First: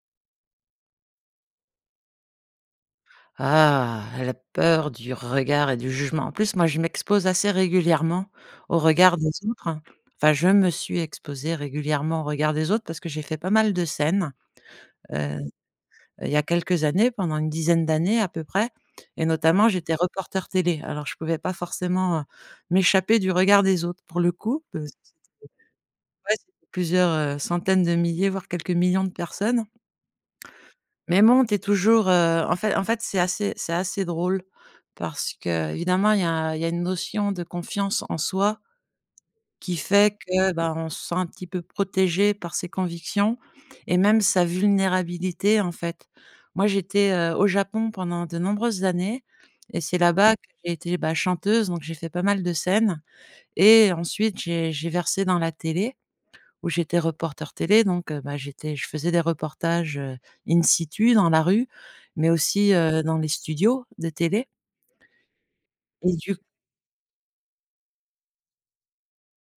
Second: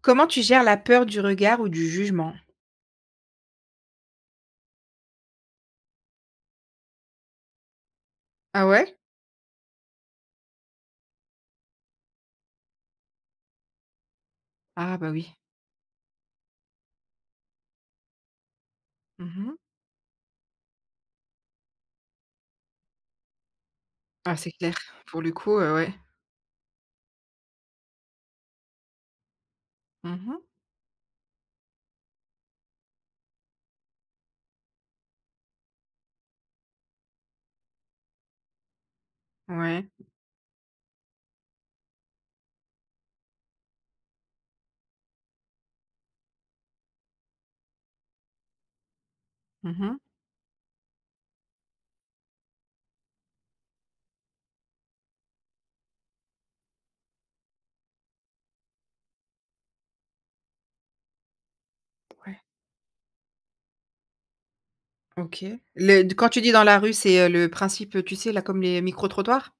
Comment tu gères la peur du regard ou du jugement? Ah, la peur du regard et du jugement. En plus, moi, je m'expose assez régulièrement Ah au ouais? regard des autres. Enfin, je me suis exposée régulièrement au regard des autres parce que j'ai fait pas mal de scènes, Ah bah oui. heu, il y a quelques années, pendant une dizaine d'années à peu près, et Mmh. notamment j'étais reporter télé. Alors je pouvais pas forcément, m'échapper du regard des autres pour le Ah c'est coup, clair. parce Pour le coup, ouais. ouais, c'était plusieurs, centaines de milliers, voire quelques millions de personnes. Mmh. Mais bon, tu es toujours, en fait, c'est assez drôle, parce que évidemment, il y a une notion de confiance en soi qui Ouais. fait que, bah, on se sent un petit peu protégé par ses convictions et même sa vulnérabilité, en fait. Moi, j'étais, au Japon pendant de nombreuses années, et c'est Mmh. là-bas que j'ai été, bah, chanteuse, donc j'ai fait pas mal de scènes, et ensuite j'ai versé dans la télé où j'étais reporter télé. Donc bah, j'étais je faisais des reportages, in situ dans la rue, mais Ouais. aussi, dans les studios de télé OK. Le et Quand du tu dis dans la rue, c'est, le principe, tu sais, là, comme les micro-trottoirs?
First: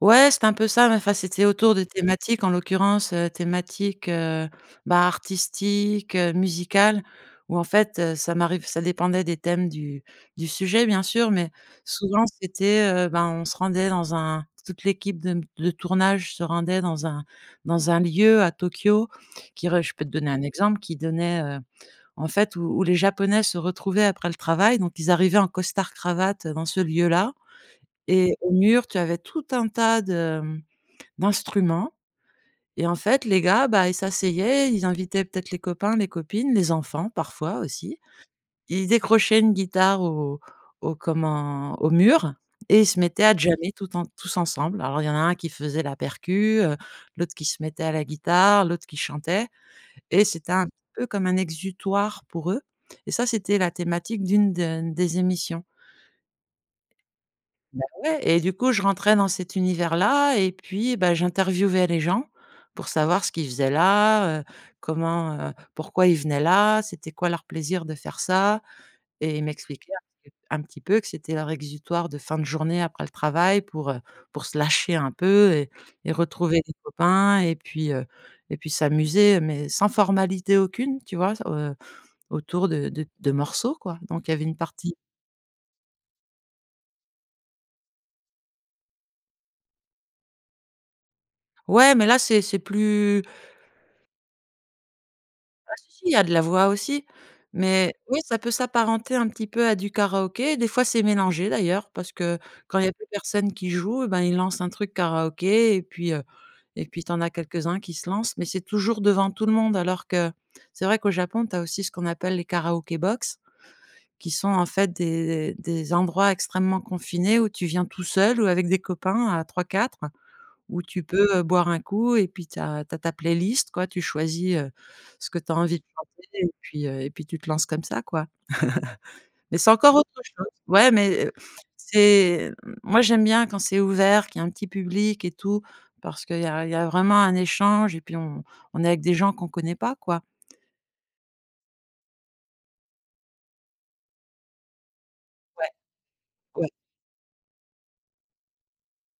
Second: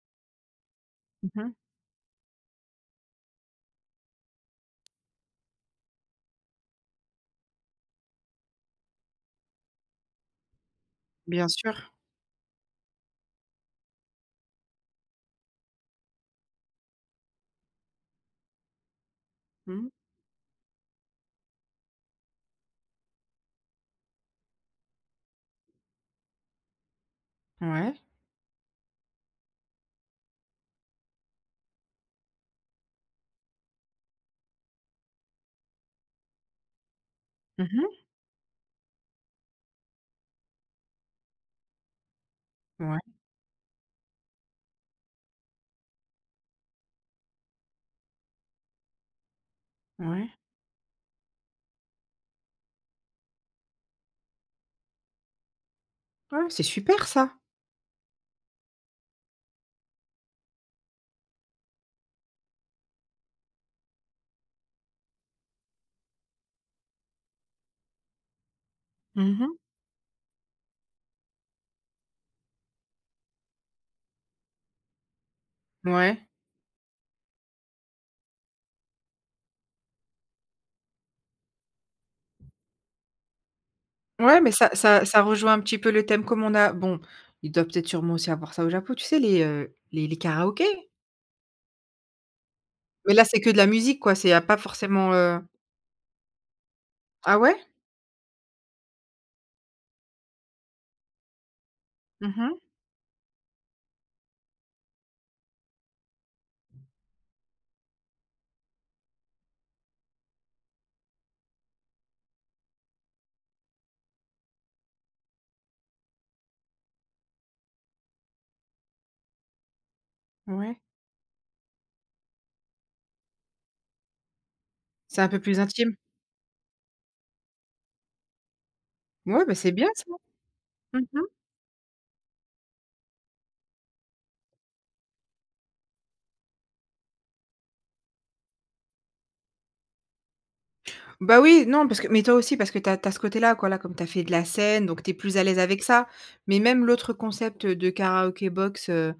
ouais, c'était un peu ça, mais enfin, c'était Mmh. autour de thématiques, en l'occurrence, thématiques, bah, artistiques, musicales, où en fait, ça dépendait des thèmes du sujet, bien sûr, Bien mais sûr. souvent c'était, ben, on se rendait dans un toute l'équipe de tournage se rendait dans un lieu à Tokyo qui re Mmh. je peux te donner un exemple, qui donnait, en fait, où les Japonais se retrouvaient après le travail, donc ils arrivaient en costard-cravate, dans ce lieu-là, Ouais. et au mur, tu avais tout un tas de d'instruments. Et en fait, les gars, bah, ils s'asseyaient, ils invitaient peut-être les copains, les copines, les enfants parfois Mmh. aussi. Ils décrochaient une guitare au mur, et ils Ouais, se mettaient à jammer tout en tous ensemble. Alors il y en a un qui faisait la percu, l'autre qui se mettait à la guitare, l'autre qui chantait, et ouais. c'était un peu comme un exutoire pour eux, et ça, c'était la thématique d'une de des émissions. Ouais, c'est super ça. Bah, ouais, et du coup, je rentrais dans cet univers-là, et puis, bah, j'interviewais les gens pour savoir ce qu'ils faisaient là, comment, pourquoi ils venaient là, c'était quoi leur plaisir de faire ça. Et ils Mmh. m'expliquaient un petit peu que c'était leur exutoire de fin de journée après le travail pour se lâcher un peu, et Ouais. retrouver des copains, et puis, s'amuser, mais sans formalité aucune, tu vois? Autour de morceaux, quoi. Donc il y Ouais, avait mais une ça partie. ça ça rejoint un petit peu le thème comme on a bon, il doit peut-être sûrement aussi avoir ça au Japon, tu sais, les karaokés? Ouais, mais là, c'est Mais plus... là, c'est que de la musique, quoi, c'est il y a pas forcément, Ah, si, si, il y a de la voix aussi, Ah ouais? mais oui, ça peut s'apparenter un petit peu à du karaoké. Des fois, c'est mélangé d'ailleurs, parce Mmh que mh. quand il y a plus personne qui joue, eh ben, ils lancent un truc karaoké, et puis tu en as quelques-uns qui se lancent, mais c'est toujours devant tout le monde. Alors que c'est vrai qu'au Japon, tu as aussi ce qu'on appelle les karaoké box, qui sont en fait des endroits extrêmement confinés, où tu viens tout seul ou avec des copains à trois quatre, Ouais. où tu peux, boire un coup, et puis tu as ta playlist, quoi, tu choisis, C'est un ce que peu tu as plus envie de intime. chanter, et puis tu te lances comme ça, quoi. Ouais, bah, Mais c'est c'est bien encore ça. autre chose. Ouais, Mmh mh. mais, c'est moi, j'aime bien quand c'est ouvert, qu'il y a un petit public et tout, parce qu'il y a vraiment un échange, et puis on est avec des gens qu'on connaît pas, quoi. Bah, oui, non, parce que mais toi aussi, parce que tu as ce côté-là, quoi, là, comme tu as fait de la scène, donc tu es plus à l'aise Ouais, avec ça. Mais ouais. même l'autre concept, de karaoké box,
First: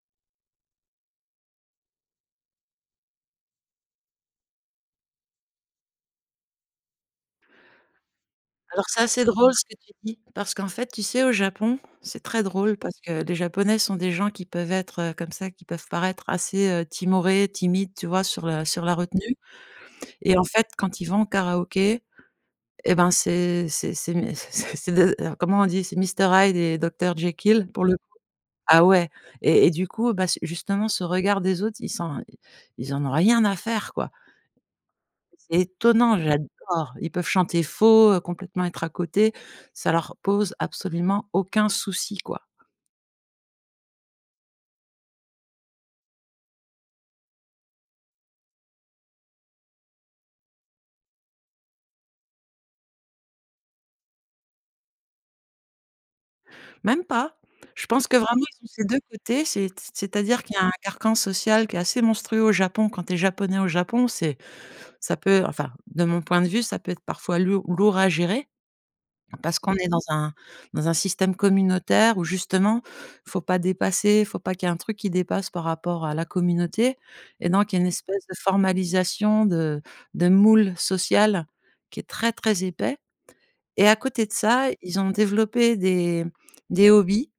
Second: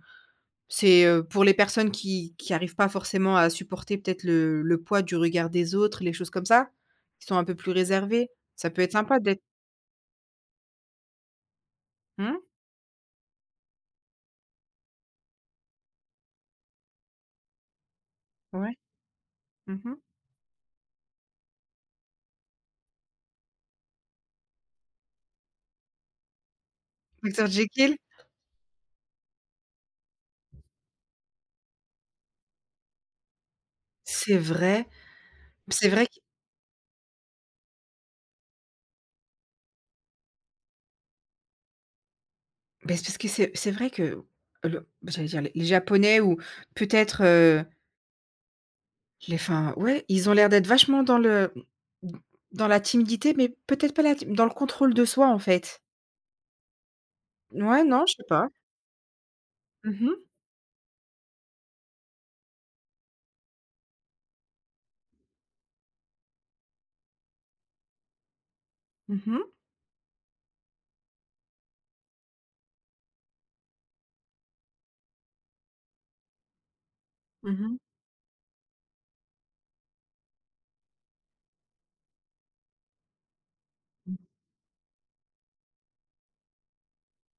c'est, pour les personnes qui arrivent pas forcément à supporter peut-être le poids du regard des autres, les choses comme ça, qui sont un peu plus réservées. Ça peut Alors être c'est sympa assez d'être. drôle ce que tu dis, parce qu'en fait, tu sais, au Japon, c'est Mmh? très drôle, parce que les Japonais sont des gens qui peuvent être, comme ça, qui peuvent paraître assez, timorés, timides, tu vois, Ouais. sur la retenue, Mmh mh. et en fait, quand ils vont au karaoké, et ben, c'est mais c'est de comment on dit? C'est Mister Hyde et Dr Dr. Jekyll pour le Jekyll? ah, ouais. Et du coup, bah, c justement, ce regard des autres, ils en ont rien à faire, quoi. C'est vrai. C'est C'est vrai. étonnant, j'adore. Ils peuvent chanter faux, complètement être à côté. Ça leur pose absolument aucun souci, quoi. Beh, c'est parce que c'est vrai que le j'allais dire les Japonais ou peut-être, les enfin, ouais, ils ont l'air d'être vachement dans la timidité, mais peut-être pas la ti dans le contrôle de soi, en fait. Même pas. Ouais, Je pense non, je que sais vraiment pas. ils ont ces deux côtés, Mmh mh. c'est-à-dire qu'il y a un carcan social qui est assez monstrueux au Japon. Quand tu es japonais au Japon, c'est ça peut, enfin, de mon point de vue, ça peut être parfois lourd à gérer. Mmh. Parce qu'on est dans un système communautaire où justement, il faut pas dépasser, il faut pas qu'il y ait un truc qui dépasse par rapport à la communauté, et donc il y Mmh. a une espèce de formalisation de moule social qui est très, très épais. Et à Mmh. côté de ça, ils ont développé des hobbies,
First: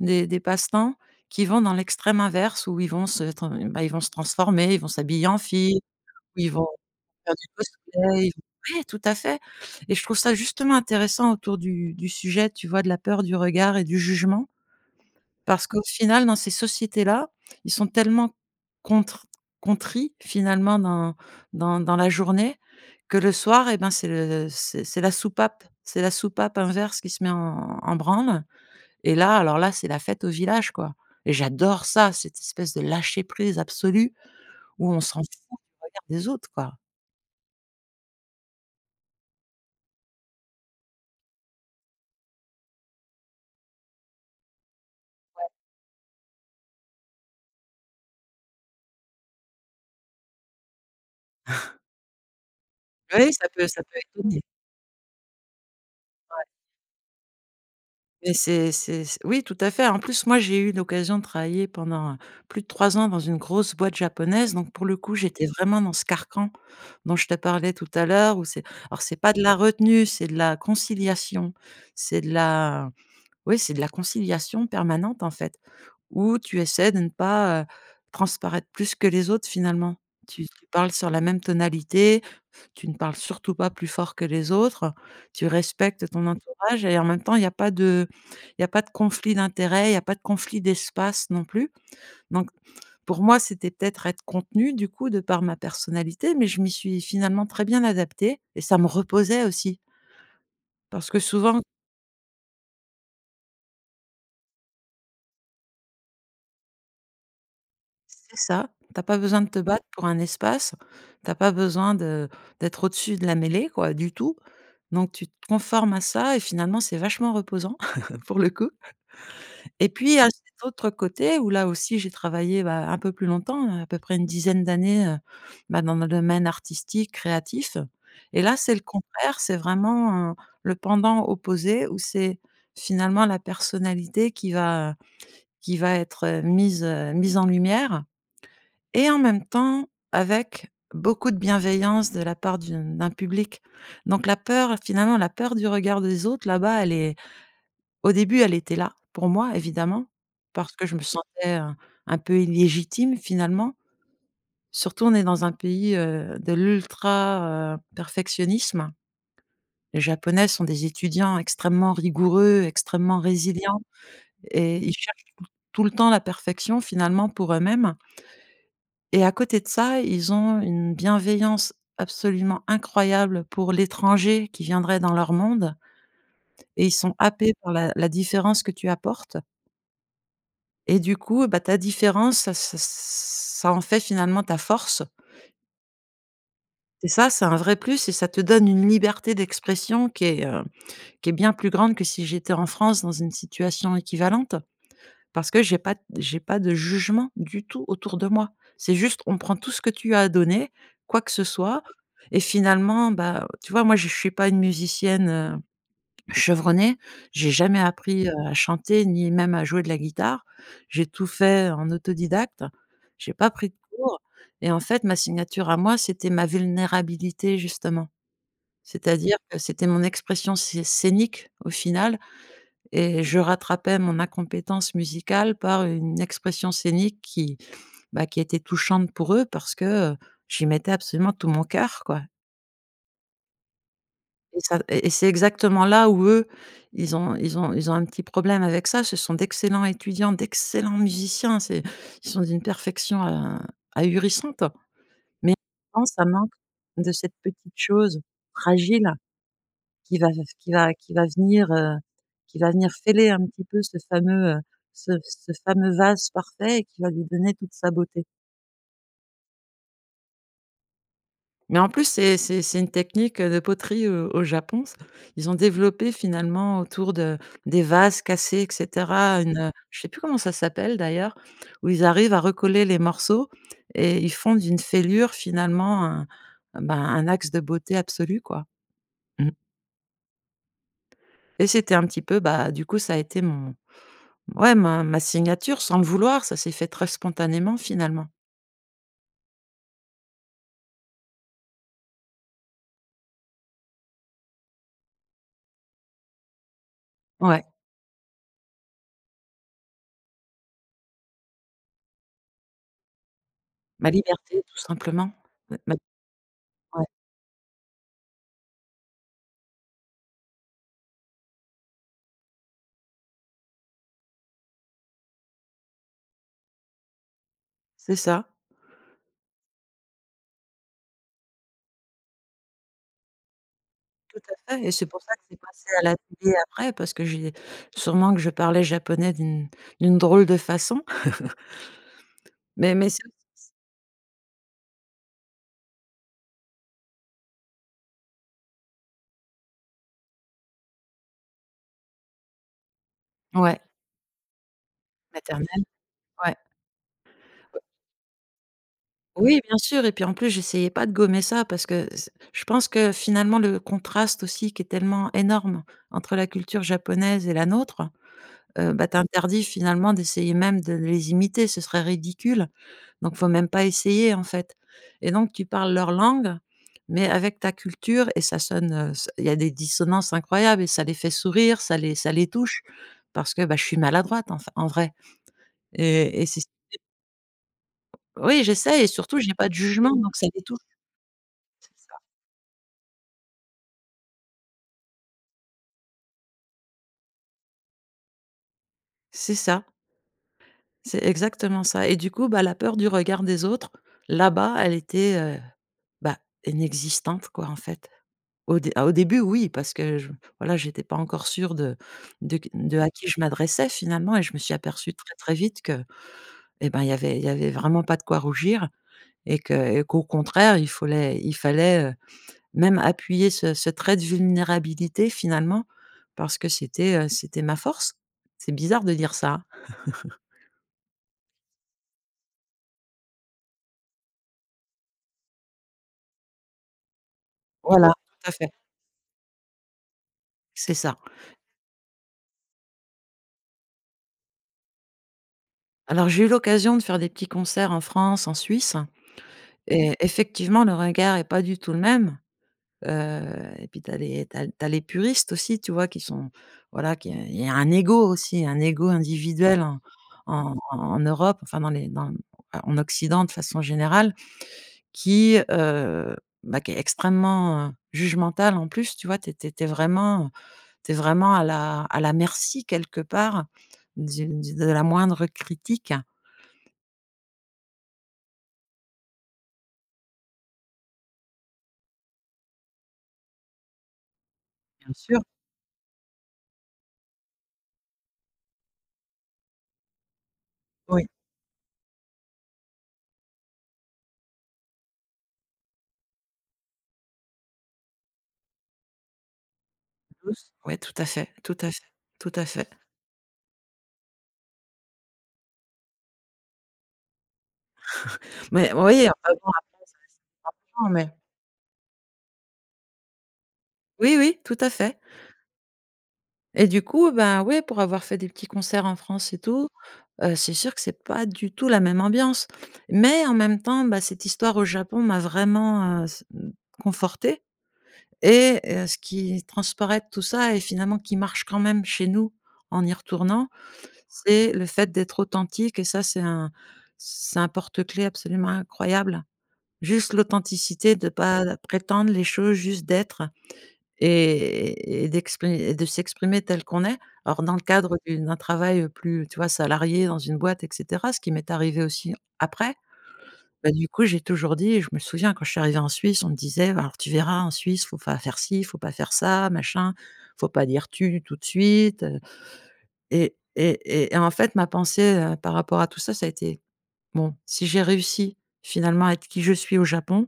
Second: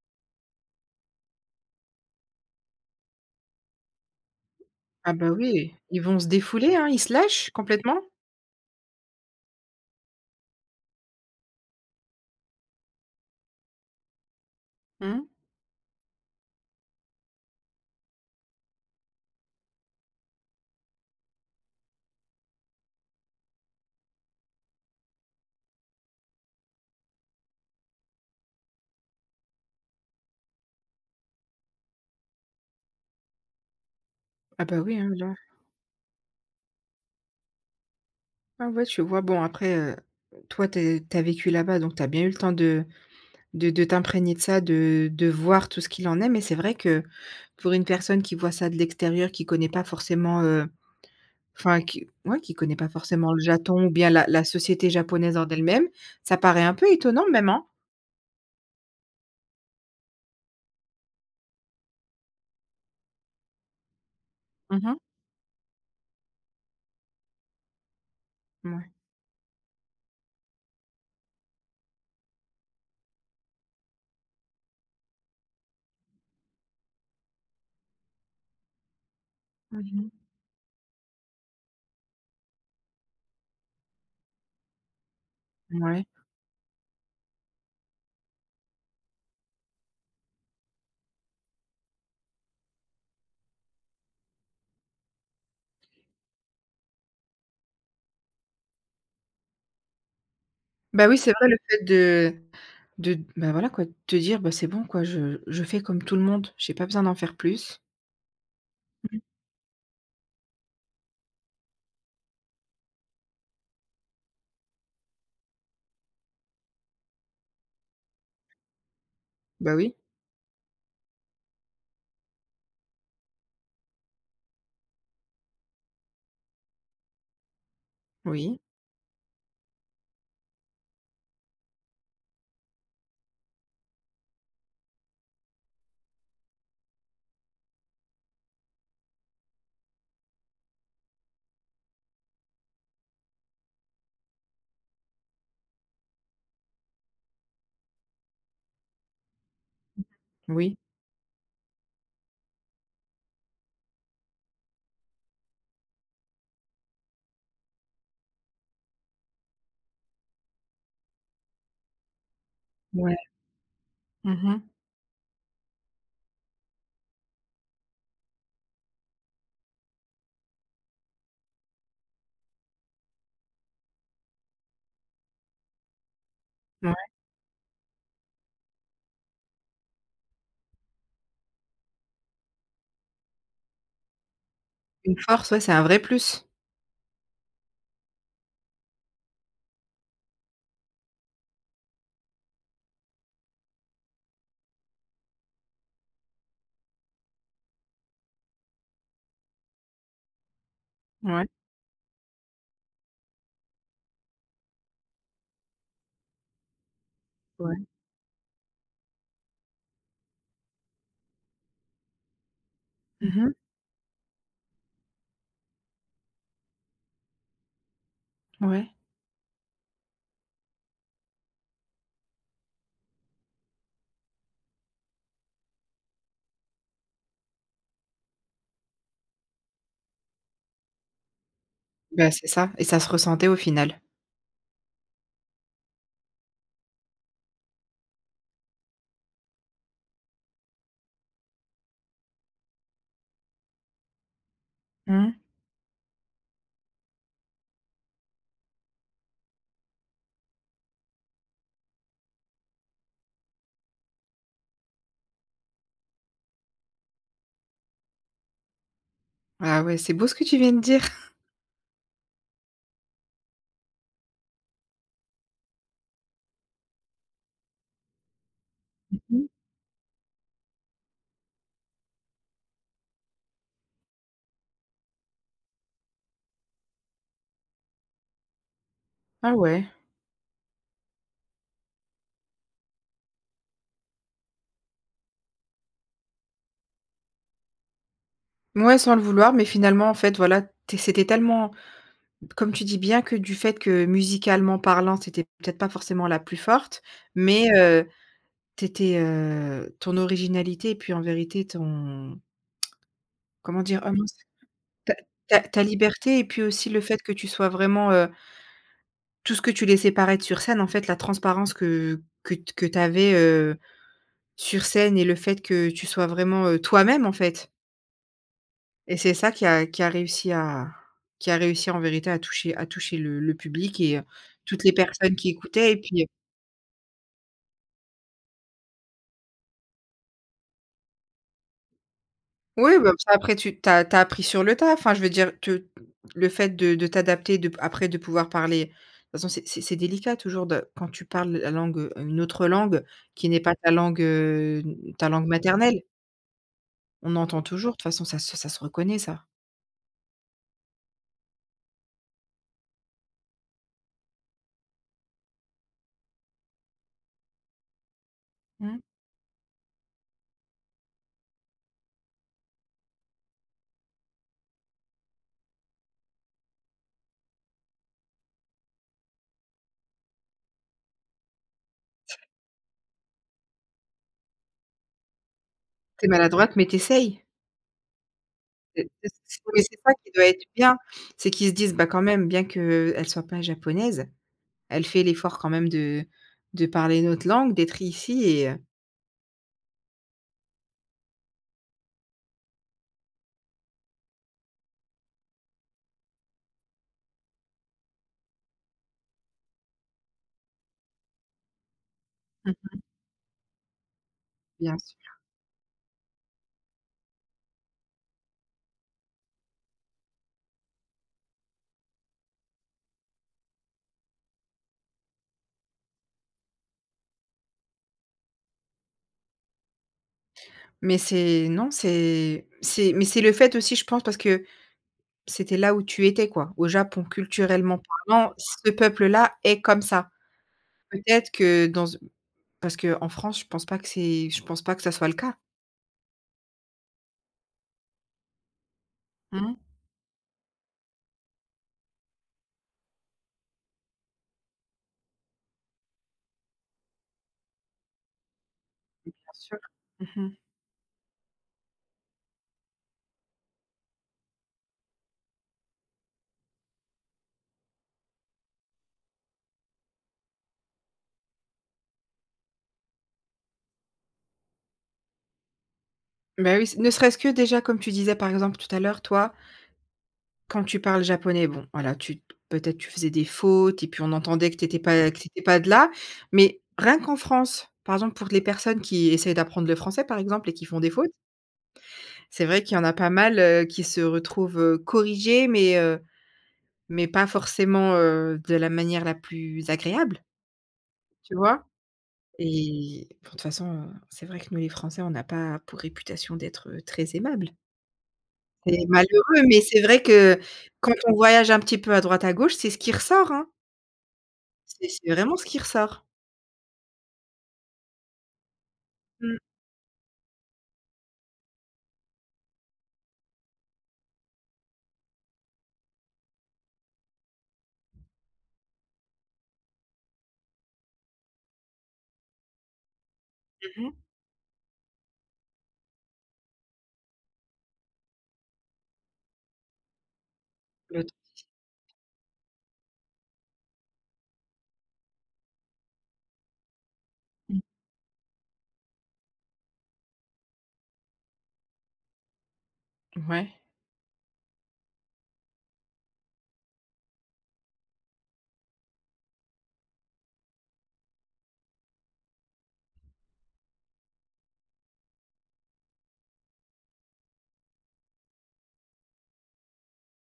des passe-temps qui vont dans l'extrême inverse, où ils vont se tran bah, ils vont se transformer, ils vont Ah s'habiller bah, en oui, fille, ils vont se ils vont défouler, hein, ils se faire du lâchent complètement. cosplay, ouais, tout à fait. Et je trouve ça justement intéressant autour du sujet, tu vois, de la peur du regard et du jugement, Mmh. parce qu'au final, dans ces sociétés-là, ils sont tellement contr contris finalement dans la journée, que le soir, et ben, c'est la soupape inverse qui se met en branle, et là, alors là, c'est la fête au village, quoi, et j'adore ça, cette espèce de lâcher prise absolue Ah bah, où oui, on hein, s'en fout là. du regard des autres, quoi. Ah ouais, tu vois? Bon après, toi tu es vécu là-bas, donc t'as bien eu le temps de de t'imprégner de ça, de voir tout ce qu'il en est, mais c'est vrai que pour une personne qui voit ça de l'extérieur, qui connaît pas forcément, enfin qui ouais, qui connaît pas Oui, forcément le ça Japon ou peut bien la étonner. la société japonaise en elle-même, ça paraît un peu étonnant même, hein? Mais c'est c oui, tout à fait. En plus, moi, j'ai eu l'occasion de travailler pendant, plus de 3 ans dans une grosse boîte japonaise, donc Mmh pour le mh. coup, j'étais vraiment dans ce carcan dont je te parlais tout à l'heure, où c'est Mouais. alors c'est pas de la retenue, c'est de la conciliation, c'est de la oui, c'est de la conciliation permanente, en fait, où tu essaies de ne pas, transparaître plus que les autres, finalement. Mmh. Tu parles sur la même tonalité, tu ne parles surtout pas plus fort que les autres, tu respectes ton entourage, et en même temps, il n'y a pas de conflit d'intérêts, il n'y a pas de conflit d'espace non plus. Donc pour moi, c'était peut-être être contenu du coup, de par ma personnalité, mais je m'y suis finalement très bien adaptée, et ça me reposait aussi. Bah, Parce que oui, c'est vrai le souvent... fait de bah, voilà quoi, de te dire: «Bah, c'est bon quoi, je fais comme tout le monde, j'ai pas besoin d'en faire plus». C'est ça. T'as pas Mmh. besoin de te battre pour un espace, t'as pas besoin de d'être au-dessus de la mêlée, quoi, du tout. Donc tu te conformes à ça, et finalement c'est vachement reposant pour le coup. Bah, Et oui, puis à cet autre côté où, là aussi, j'ai travaillé, bah, un peu plus longtemps, à peu près une dizaine d'années, bah, dans le domaine artistique, créatif, et là oui, c'est le contraire, c'est vraiment, le pendant opposé, où c'est finalement la personnalité qui va être, mise en lumière, et en même temps, avec beaucoup de bienveillance de la part d'un public. Donc la peur, finalement, la peur du regard des autres là-bas, elle est au début, elle était là pour moi, évidemment, parce oui, que je me sentais, un peu illégitime, finalement. Surtout, on est dans un pays, de l'ultra perfectionnisme. Les Japonais sont des étudiants extrêmement rigoureux, ouais. extrêmement résilients, Mmh. et ils cherchent tout le temps la perfection, finalement, pour eux-mêmes. Et à côté de ça, ils ont une bienveillance absolument incroyable pour l'étranger qui viendrait dans leur monde, et ils Ouais, sont happés par la différence que tu apportes, et du coup, bah, ta différence, ça en fait finalement ta force, une force, ouais, c'est un vrai plus. et ça, c'est un vrai plus, et ça te donne une liberté d'expression qui est, bien plus grande que si j'étais en France dans une situation équivalente. Parce que j'ai pas de jugement du tout autour de moi. C'est juste, on prend tout ce que tu as à donner, quoi que ce Ouais, soit, et finalement, bah, tu vois, moi, je suis pas une musicienne, chevronnée. J'ai jamais ouais. appris, à chanter, ni même à jouer de la guitare. J'ai tout fait en autodidacte. J'ai pas Mmh. pris de cours, et en fait, ma signature à moi, c'était ma vulnérabilité, justement. Ouais, C'est-à-dire que c'était mon expression scénique au final, et je rattrapais mon incompétence musicale par une expression scénique qui, bah, qui était touchante pour eux parce que, j'y mettais absolument tout mon cœur, quoi. bah, c'est ça et ça se ressentait au final. Et ça et c'est exactement là où eux, ils ont un petit problème avec ça. Ce sont d'excellents étudiants, d'excellents musiciens, c'est ils sont d'une perfection a ahurissante. Mmh. Mais en même temps, ça manque de cette petite chose fragile, qui va qui va venir, qui va venir fêler un petit peu ce fameux, ce fameux vase parfait et qui va lui donner toute sa beauté. Ah ouais, c'est beau ce que tu viens de dire. Mais en plus, c'est une technique, de poterie au Japon. C Ils ont développé finalement autour de des vases cassés et cetera, Mmh. une, je sais plus comment ça s'appelle d'ailleurs, où ils arrivent à recoller les morceaux et ils font d'une fêlure finalement un, ben, un axe de beauté absolu, quoi. Mmh, Ah ouais. et c'était un petit peu, bah, du coup, ça a été mon... Ouais, ma signature sans le vouloir, ça s'est fait très spontanément finalement. Ouais, sans le vouloir, mais finalement, en fait, voilà, tu c'était tellement comme tu dis bien que du fait que musicalement parlant, c'était peut-être pas forcément la plus forte, Ouais, mais tu étais, ton originalité et puis en vérité ton comment dire? ma Oh mince, liberté tout ta simplement. ta Ma ta ma liberté et puis aussi le ouais, fait que tu sois vraiment, tout ce que tu laissais paraître sur scène, en fait, la transparence que que t'avais. Sur scène et le fait que tu sois vraiment, toi-même, en fait c'est ça, et c'est ça qui a réussi à qui a réussi en vérité à toucher le public et tout à fait, toutes et les c'est pour ça personnes que qui c'est passé écoutaient et à la puis, télé après parce que j'ai... sûrement que je parlais japonais d'une drôle de façon. Oui, Mais mais bah, c'est ça après tu as appris sur le tas. Enfin, je veux dire te le fait de t'adapter, de p après de pouvoir parler de toute façon c'est délicat toujours de quand tu parles la langue, une autre langue qui n'est pas ouais, ta langue, ta langue maternelle, maternelle. ouais. On entend toujours, de toute façon ça se reconnaît ça. Oui, bien sûr, et puis en plus j'essayais pas de gommer ça parce que c je pense que finalement le contraste aussi qui est tellement énorme entre la culture japonaise et la nôtre, Mmh. bah, t'interdis finalement d'essayer même de les imiter, ce serait ridicule, donc faut même pas essayer, en fait, et donc tu parles leur langue, mais avec ta culture et ça sonne, ç il y a des dissonances incroyables et ça les fait sourire, ça les touche parce que, bah, je suis maladroite, enf en vrai. Tu es Et c'est maladroite mais tu essayes. Oui, j'essaie et C'est surtout j'ai c pas de mais c'est ça jugement qui donc ça doit les être touche. bien, c'est qu'ils se disent: C'est «Bah, ça. quand même, bien qu'elle soit pas japonaise, elle fait l'effort quand même de parler notre langue, d'être ici et» C'est ça, c'est exactement ça, et du coup, bah, la peur du regard des autres, là-bas, elle était, bah, inexistante, quoi, en fait. Au dé Ah, au début, oui, parce que je voilà, j'étais pas encore sûre de Mmh. de à qui je m'adressais finalement, et je me suis Bien aperçue très, sûr. très vite que, eh ben, il y avait vraiment pas de quoi rougir, et que et qu'au contraire, il fallait même appuyer ce trait de vulnérabilité finalement parce que c'était, c'était ma force. C'est bizarre de dire ça, hein? Mais c'est non, c'est mais c'est le fait aussi, je pense, parce que c'était là où tu étais, quoi. Au Japon, culturellement Voilà, tout à parlant, fait, ce peuple-là est comme ça. c'est ça. Peut-être que dans z parce qu'en France, je pense pas que ça soit le cas. Alors j'ai eu l'occasion de faire des petits concerts en France, en Suisse, Mmh. et effectivement le regard est pas du tout le même. Heu et puis t'as les puristes aussi, tu vois? Qui sont... voilà, qui il y a un ego aussi, un ego Bien sûr. individuel en Mmh mh. en en Europe, enfin dans en Occident de façon générale, qui, bah, qui est extrêmement, jugemental en plus, tu vois? T'es t'es tu vraiment, t'es vraiment à la merci quelque part du de la moindre critique. Bah, oui, c ne serait-ce que déjà, comme tu disais, par exemple, tout à l'heure, toi. Quand tu parles japonais, bon, voilà, tu peut-être tu faisais des fautes et puis on entendait Bien que sûr. tu étais pas de là, mais rien qu'en France, par exemple, pour les personnes qui essaient d'apprendre le français, par exemple, et qui font des Oui. fautes, c'est vrai qu'il y en a pas mal, qui se retrouvent, corrigés, mais pas forcément, de la manière la plus agréable, Oui, tout à fait, tu tout vois? à fait, tout à fait. Et bon, de toute façon, c'est vrai que nous les Français, on n'a pas pour réputation d'être, très aimables. Mais C'est oui, enfin malheureux, bon, mais c'est vrai que avant... quand mais on voyage un petit peu à droite à gauche, c'est ce qui ressort, hein. oui, oui, tout à C'est fait. c'est vraiment ce qui ressort. Et du coup, ben, ouais, pour avoir fait des petits concerts en France et Mmh. tout, c'est sûr que c'est pas du tout la même ambiance. Mais en même temps, bah, cette histoire au Japon m'a vraiment, confortée, et ce qui transparaît de tout ça et finalement qui marche quand même chez nous en y retournant, Mmh mh. c'est le fait d'être authentique, et ça, c'est un... c'est un porte-clés absolument incroyable. Juste l'authenticité de pas prétendre les choses, juste d'être. Et de s'exprimer tel qu'on est. Alors dans Mmh. le cadre du d'un travail, plus, tu vois, salarié dans une boîte et cetera, ce qui m'est arrivé aussi après, Ouais. bah, du coup, j'ai toujours dit... je me souviens quand je suis arrivée en Suisse, on me disait: «Bah, alors tu verras en Suisse, faut pas faire ci, faut pas faire ça, machin, faut pas dire "tu" tout de suite, heu», et en fait, ma pensée, par rapport à tout ça, ça a été: «Bon, si j'ai réussi finalement à être qui je suis au Japon,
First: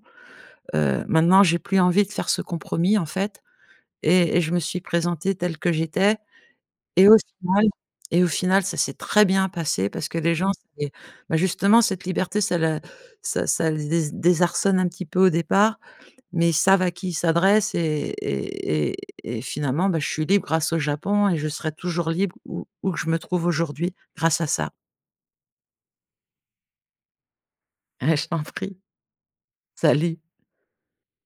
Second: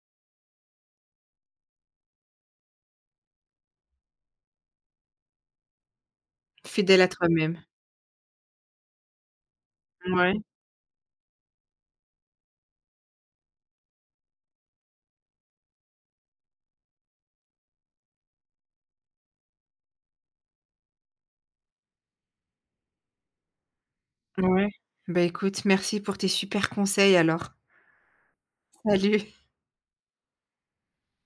maintenant j'ai plus envie de faire ce compromis en fait», et je me suis présentée telle que j'étais. Fidèle et à au final toi-même. et au final, ça s'est très bien passé parce que les gens, c'est bah, justement cette liberté, ça ça les désarçonne un petit peu au départ, mais ils savent à qui ils s'adressent, et et et finalement, bah, je suis libre grâce au Japon, et je serai toujours libre où que je me trouve aujourd'hui grâce Ouais. à Ouais. ça. Bah, écoute, merci pour tes super conseils alors. Eh, je t'en prie. Salut. Salut.